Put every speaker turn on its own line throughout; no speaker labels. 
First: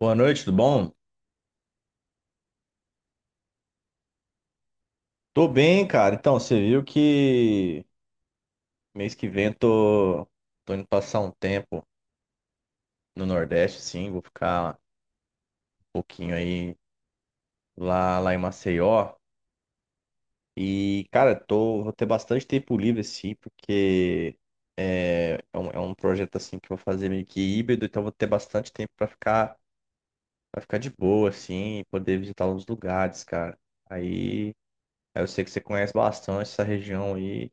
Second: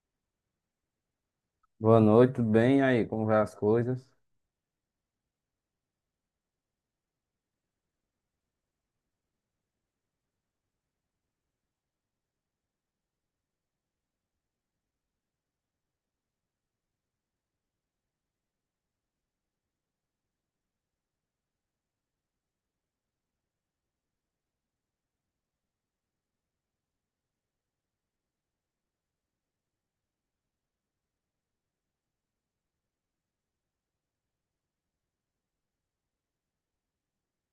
Boa noite, tudo bom?
Boa noite, tudo bem? E aí, como vai as coisas?
Tô bem, cara. Então, você viu que mês que vem tô indo passar um tempo no Nordeste, sim. Vou ficar um pouquinho aí lá em Maceió. E, cara, vou ter bastante tempo livre, assim, porque é um projeto, assim, que eu vou fazer meio que híbrido. Então, vou ter bastante tempo pra pra ficar de boa, assim, e poder visitar uns lugares, cara. Aí, aí eu sei que você conhece bastante essa região aí.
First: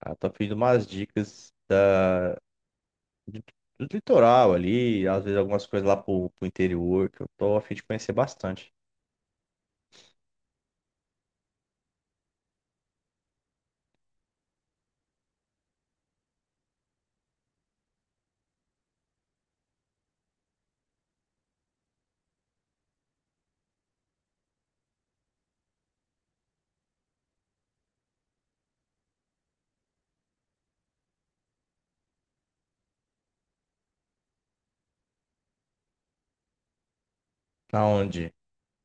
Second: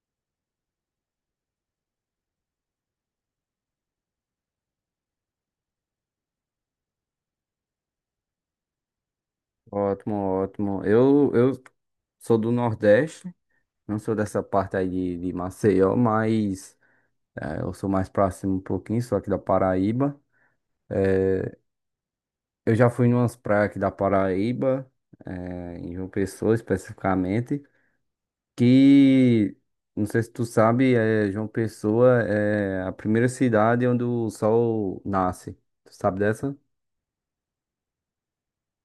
Ah, tô pedindo umas dicas do, do litoral ali, às vezes algumas coisas lá pro interior, que eu tô a fim de conhecer bastante.
Ótimo, ótimo. Eu sou do Nordeste, não sou dessa parte aí de Maceió, mas eu sou mais próximo um pouquinho, sou aqui da Paraíba. Eu já fui em umas praias aqui da Paraíba, em João Pessoa especificamente, que, não sei se tu sabe, João Pessoa é a primeira cidade onde o sol nasce. Tu sabe dessa?
Na onde?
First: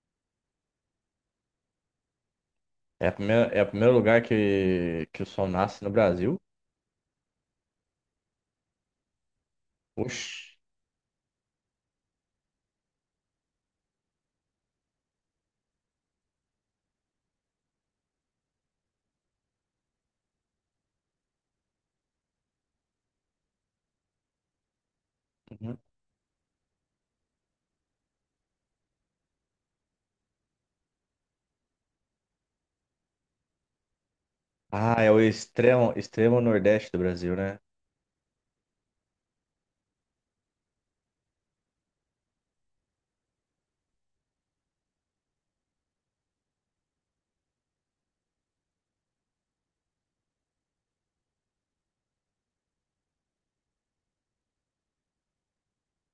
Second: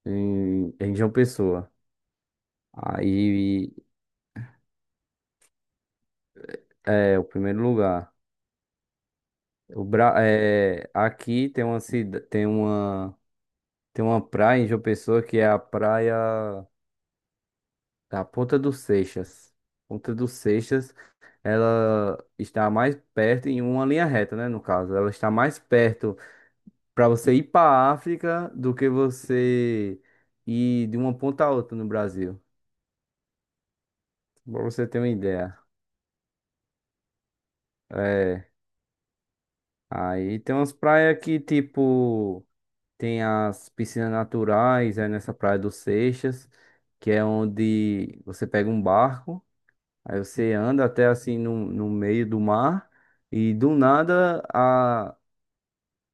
Em João Pessoa.
É a primeira, é o
Aí.
primeiro lugar que o sol nasce no Brasil.
É, o primeiro lugar.
Oxi.
Aqui tem uma cida... tem uma praia em João Pessoa que é a praia da Ponta dos Seixas. Ponta dos Seixas, ela está mais perto em uma linha reta, né, no caso. Ela está mais
Uhum.
perto para você ir para a África do que você ir de uma ponta a outra no Brasil. Para você ter
Ah,
uma
é o
ideia.
extremo, extremo nordeste do Brasil, né?
É, aí tem umas praias que tipo tem as piscinas naturais, é nessa Praia do Seixas, que é onde você pega um barco, aí você anda até assim no meio do mar, e do nada, a,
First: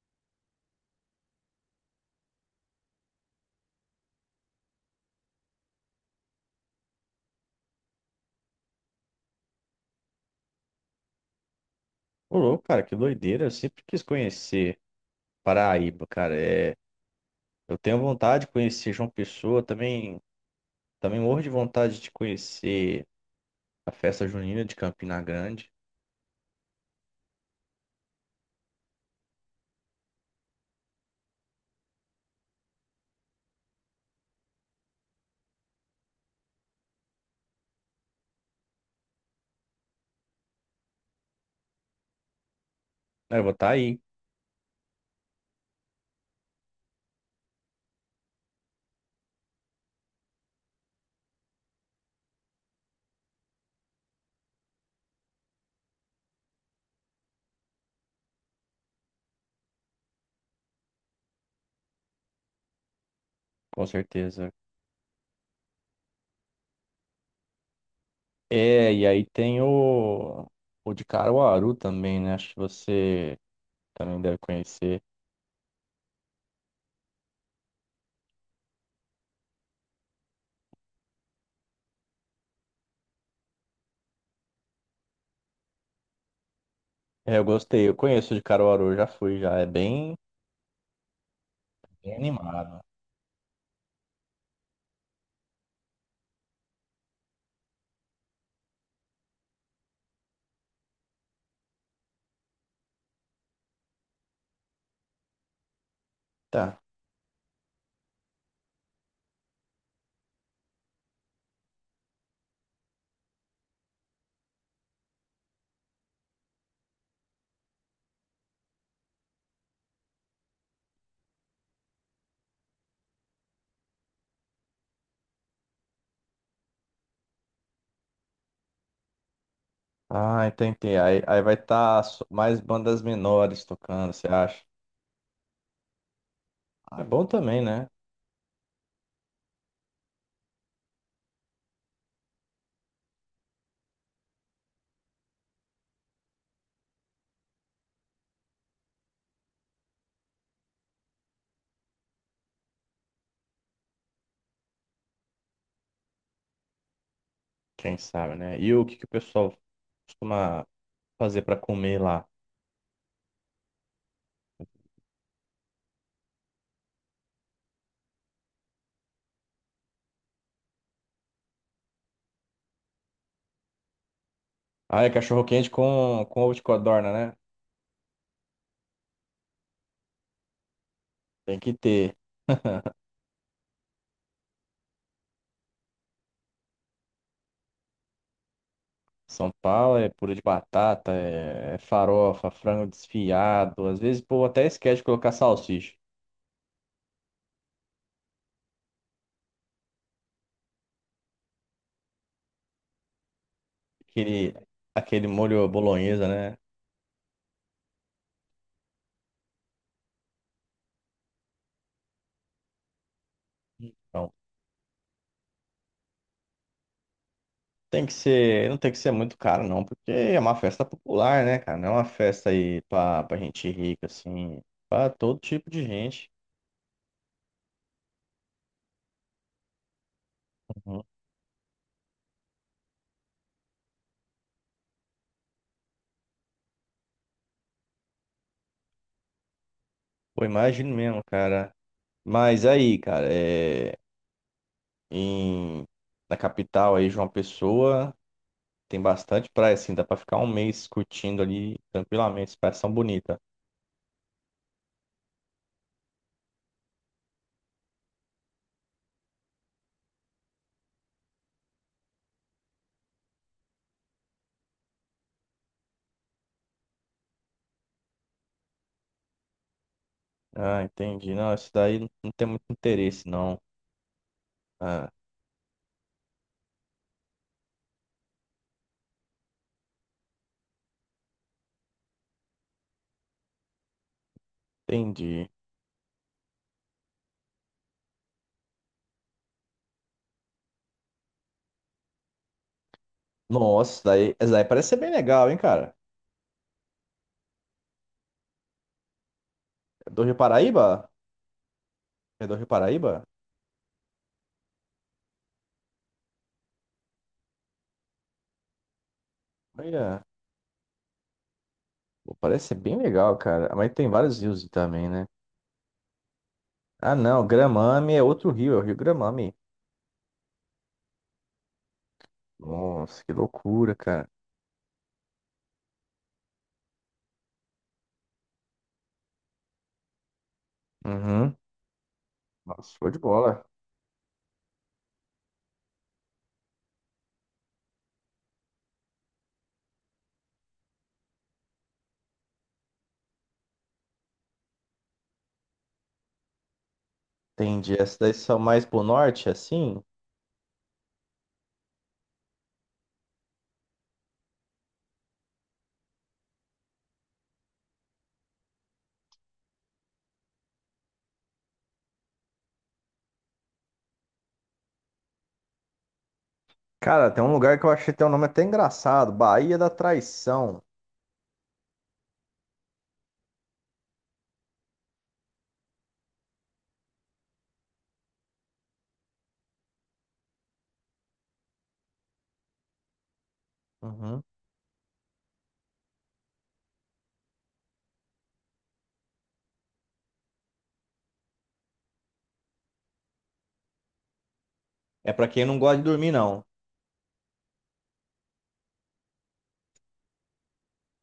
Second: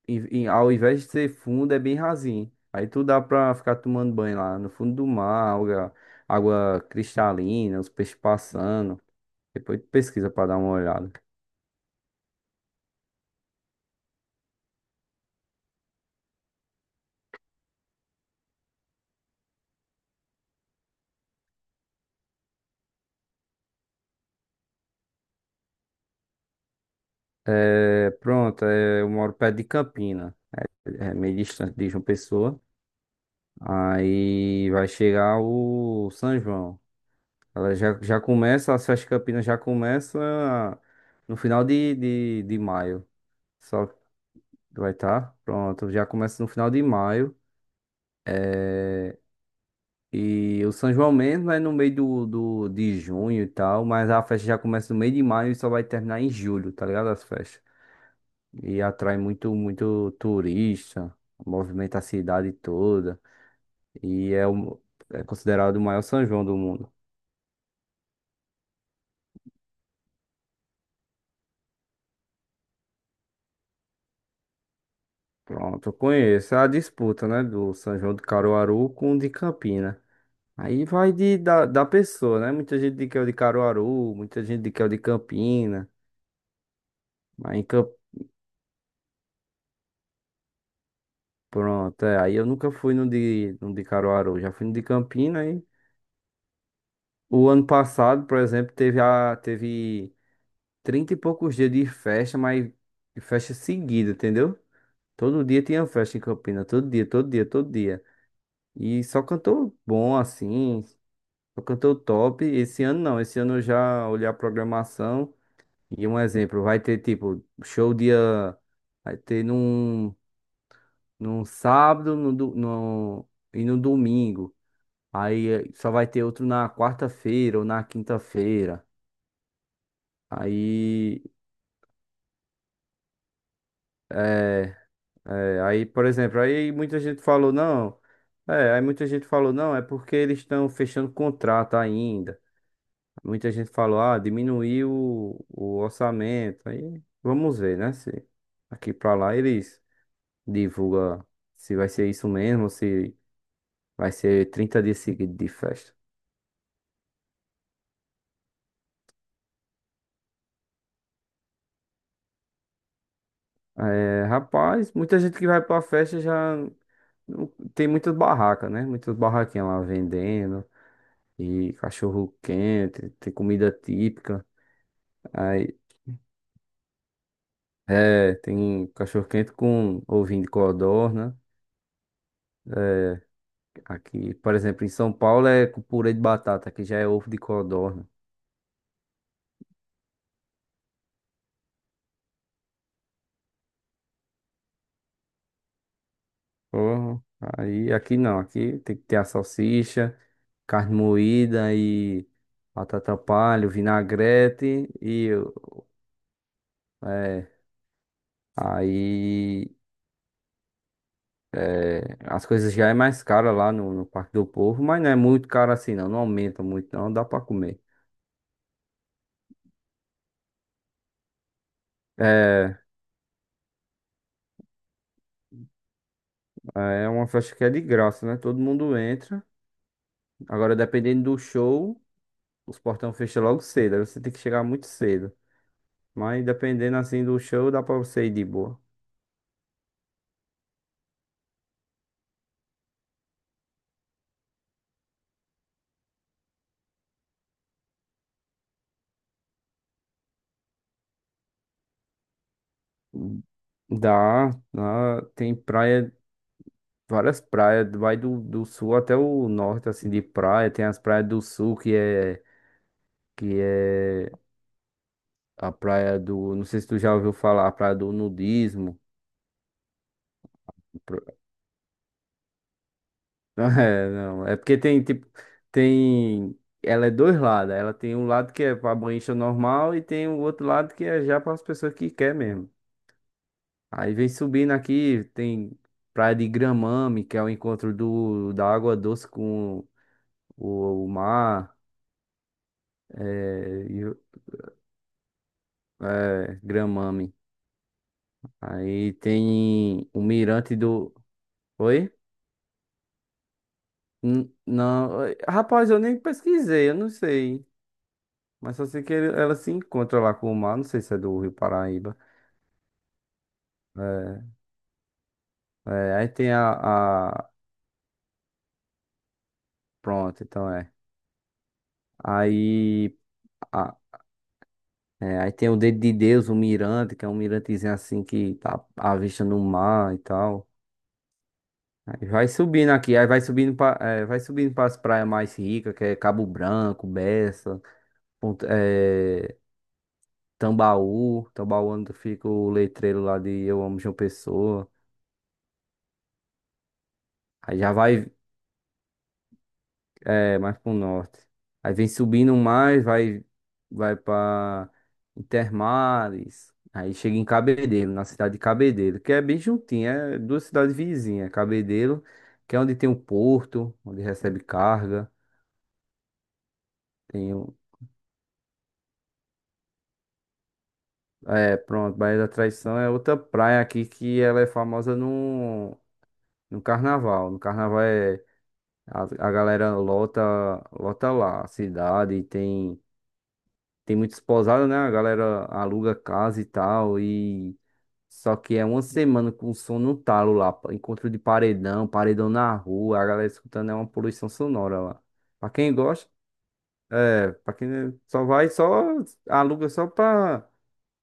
ao invés de ser fundo, é bem rasinho. Aí tu dá pra ficar tomando banho lá no fundo do mar, água cristalina, os peixes passando. Depois tu pesquisa pra dar uma olhada.
Ô, louco, cara, que doideira. Eu sempre quis conhecer Paraíba, cara. É, eu tenho vontade de conhecer João Pessoa, também, também morro de vontade de conhecer a festa junina de Campina Grande.
É, pronto, eu moro perto de Campina, é meio distante de João Pessoa. Aí vai chegar o São João. Ela já começa, as festas campinas já começa no final de maio.
É, eu vou estar
Só
aí,
vai estar, pronto, já começa no final de maio. É, e o São João mesmo é no meio de junho e tal, mas a festa já começa no meio de maio e só vai terminar em julho, tá ligado? As festas. E atrai muito, muito turista, movimenta a cidade toda.
com
E é,
certeza.
o, é considerado o maior São João do mundo.
É, e aí tem o de Caruaru também, né? Acho que você também deve conhecer.
Pronto, eu conheço. É a disputa, né? Do São João de Caruaru com o de Campina. Aí vai da pessoa, né? Muita gente diz que é o de Caruaru, muita gente diz que é o de Campina.
É, eu
Mas em
gostei,
Camp...
eu conheço o de Caruaru, já fui, já é bem,
Pronto,
bem
é. Aí eu nunca
animado.
fui no de Caruaru, já fui no de Campina. Aí o ano passado, por exemplo, teve 30 e poucos dias de festa, mas de festa seguida, entendeu? Todo dia tinha festa em Campina,
Tá.
todo dia, todo dia, todo dia. E só cantor bom assim. O cantor top, esse ano não, esse ano eu já olhei a programação e um exemplo, vai ter tipo show dia, vai ter num sábado e no domingo, aí só vai ter outro na quarta-feira ou na quinta-feira,
Ah, entendi.
aí,
Aí vai estar mais bandas menores tocando, você acha?
é, por exemplo,
Ah, é bom também, né?
aí muita gente falou não, é porque eles estão fechando contrato ainda. Muita gente falou, ah, diminuiu o orçamento. Aí vamos ver, né? Se aqui pra lá eles divulgam se vai ser isso mesmo, se vai ser 30 dias seguidos de festa.
Quem sabe, né? E o que o pessoal costuma fazer pra comer lá?
É, rapaz, muita gente que vai pra festa já não- tem muitas barracas, né? Muitas barraquinhas lá vendendo, e cachorro quente, tem comida típica.
Ah, é cachorro quente
Aí,
com ovo de codorna, né?
tem cachorro quente com ovinho de codorna.
Tem que ter.
Aqui, por exemplo, em São Paulo é com purê de batata, que já é ovo de codorna.
São Paulo é purê de batata, é farofa, frango desfiado. Às vezes, pô, até esquece de colocar salsicha.
Porra, aí aqui não, aqui tem que ter a salsicha, carne moída e batata palha,
Aquele,
vinagrete
aquele
e
molho bolonhesa, né?
é, aí é, As coisas já é mais cara lá no Parque
Então,
do Povo, mas não é muito caro assim não, não aumenta muito não, dá pra comer.
não tem que ser muito caro, não, porque é uma festa popular, né, cara? Não é uma festa
É,
aí pra gente rica, assim, pra todo tipo de gente.
é uma festa que é de graça, né? Todo mundo entra. Agora,
Uhum.
dependendo do show, os portão fecham logo cedo, aí você tem que chegar muito cedo. Mas dependendo assim do show, dá pra você ir de boa.
Pô, imagino mesmo, cara. Mas aí, cara, é, em, na capital aí, João Pessoa. Tem bastante praia, assim, dá pra ficar um mês curtindo ali tranquilamente. As praias são bonitas.
Dá, lá tem praia, várias praias, vai do sul até o norte, assim, de praia. Tem as praias do sul, que é a praia do, não sei se tu já ouviu falar, a praia do nudismo.
Ah,
Pro-
entendi. Não, isso daí não tem muito interesse, não.
É, não, é porque tem,
Ah,
tipo, tem, ela é dois lados. Ela tem um lado que é pra banhista normal e tem o outro lado que é já para as pessoas que quer mesmo. Aí vem subindo aqui,
entendi.
tem Praia de Gramame, que é o encontro do, da água doce com o mar, é,
Nossa,
e o-
isso daí parece ser bem legal, hein, cara?
Gramame. Aí tem
É
o
do Rio
Mirante
Paraíba?
do. Oi?
É do Rio Paraíba?
Não, oi, rapaz, eu nem pesquisei, eu não sei. Mas só sei que ele- ela se encontra
Olha,
lá com o mar, não sei se é do Rio Paraíba.
pô, parece ser bem legal, cara. Mas tem vários
É,
rios também, né?
aí tem
Ah,
a,
não,
a.
Gramame é outro rio, é o Rio Gramame.
Pronto, então é. Aí.
Nossa, que loucura, cara.
É, aí tem o Dedo de Deus, o Mirante, que é um mirantezinho assim que tá à vista no mar e tal.
Uhum.
Aí vai subindo
Nossa, show de
aqui, aí vai
bola.
subindo para é, vai subindo para as praias mais ricas, que é Cabo Branco, Bessa, Ponta- é, Tambaú. Tambaú é onde fica o letreiro lá de Eu Amo João Pessoa. Aí já
Entendi. Essas
vai.
daí são mais pro norte, assim?
É, mais pro norte. Aí vem subindo mais, vai pra Intermares. Aí chega em Cabedelo, na cidade de Cabedelo, que é bem juntinho, é duas cidades vizinhas. Cabedelo, que é onde tem o porto, onde recebe carga.
Cara, tem um
Tem o...
lugar que eu achei até o nome até engraçado, Baía da Traição.
É, pronto, Baía da Traição é outra praia aqui que ela é famosa no, no carnaval. A galera lota, lota lá a cidade, tem muitos
Uhum.
pousadas, né? A galera aluga casa e tal. E só que é uma semana com som no talo lá. Encontro de paredão, paredão na rua. A galera escutando é uma poluição sonora lá.
É pra quem
Pra
não
quem
gosta de
gosta,
dormir, não.
é. Pra quem só vai, só aluga só pra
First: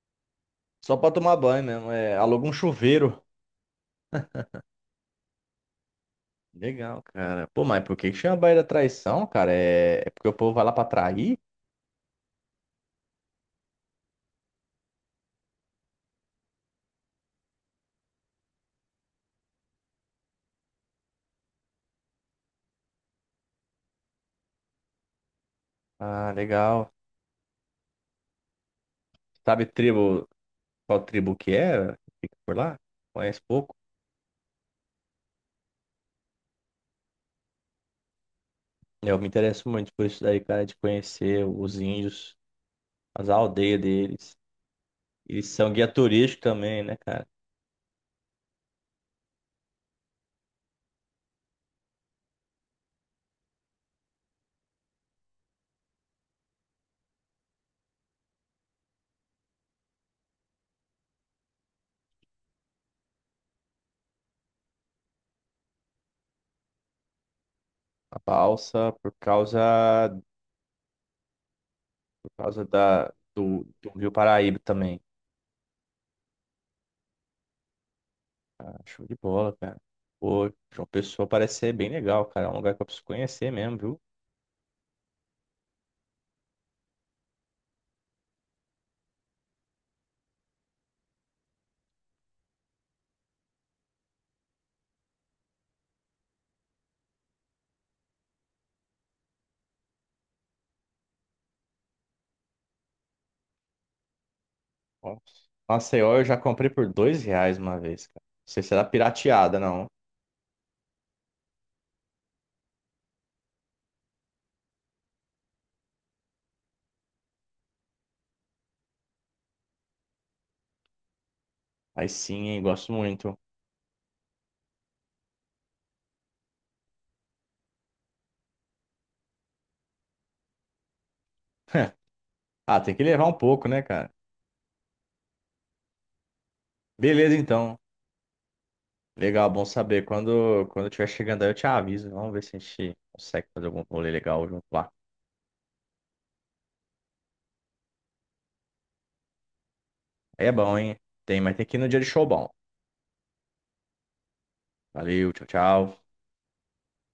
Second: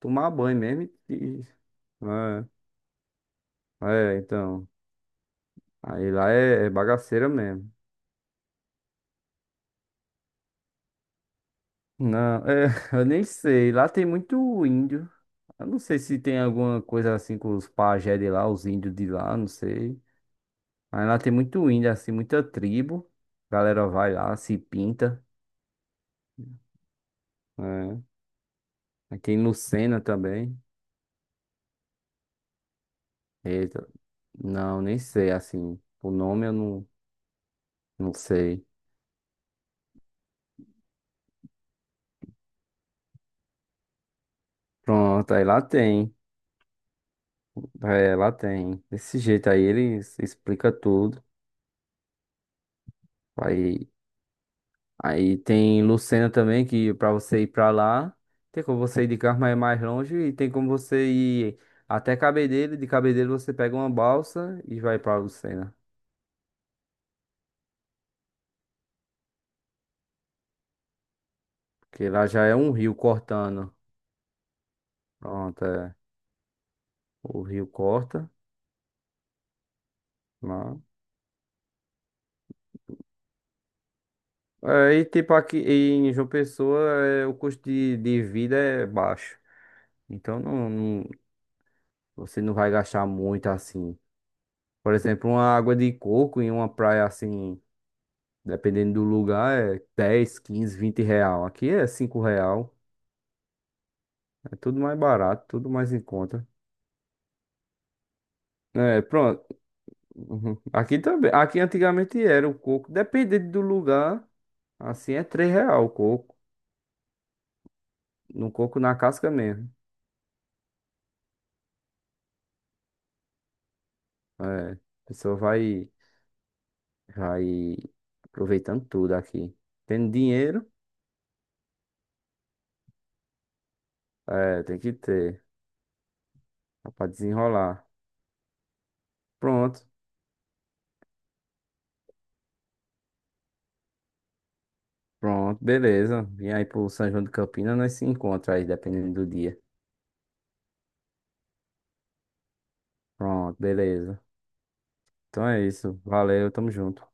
tomar banho mesmo.
Só pra tomar banho mesmo. É, aluga um chuveiro.
Então. Aí lá é
Legal,
bagaceira
cara. Pô,
mesmo.
mas por que que chama Baía da Traição, cara? É, é porque o povo vai lá pra trair?
Não, é, eu nem sei. Lá tem muito índio. Eu não sei se tem alguma coisa assim com os pajé de lá, os índios de lá, não sei. Aí lá tem muito índio, assim, muita tribo. A galera vai lá, se pinta.
Ah, legal.
É. Aqui em
Sabe
Lucena
tribo,
também.
qual tribo que é? Fica por lá? Conhece pouco?
Eita, não, nem sei, assim. O nome eu não, não sei.
Eu me interesso muito por isso daí, cara, de conhecer os índios, as aldeias deles.
Pronto, aí
Eles
lá
são guia
tem.
turístico também, né, cara?
É, lá tem. Desse jeito aí eles explica tudo. Aí, aí tem Lucena também, que pra você ir pra lá, tem como você ir de carro, mas é mais longe. E tem como você ir até Cabedelo. De Cabedelo você pega uma balsa e vai pra Lucena.
A balsa,
Que lá
por
já é
causa
um rio cortando.
do Rio Paraíba também.
Pronto, é. O rio corta
Ah, show de bola, cara. Pô,
lá.
João Pessoa parece ser bem legal, cara. É um lugar que eu preciso conhecer mesmo, viu?
É, e tipo aqui em João Pessoa, é, o custo de vida é baixo. Então não, você não vai gastar muito assim. Por exemplo, uma água de coco em uma praia assim, dependendo do lugar, é R$ 10, 15, 20. Aqui é R$ 5. É tudo mais
Nossa.
barato, tudo mais em
Maceió eu já
conta.
comprei por R$ 2 uma vez, cara. Não sei se era
É, pronto.
pirateada, não.
Uhum. Aqui também. Aqui antigamente era o coco, dependendo do lugar. Assim é R$ 3 o coco. No coco na casca mesmo.
Aí sim, hein, gosto muito.
É, a pessoa vai aproveitando tudo aqui. Tendo dinheiro,
Ah, tem que levar um pouco, né, cara?
tem que ter, dá pra
Beleza, então.
desenrolar.
Legal, bom
Pronto,
saber. Quando eu estiver chegando aí, eu te aviso. Vamos ver se a gente consegue fazer algum rolê legal junto lá.
pronto, beleza. Vem aí pro São João de Campinas, nós se encontra aí, dependendo do dia.
Aí é bom, hein? Tem, mas tem que ir no dia de show bom.
Pronto, beleza.
Valeu, tchau,
Então é isso,
tchau.
valeu, tamo junto.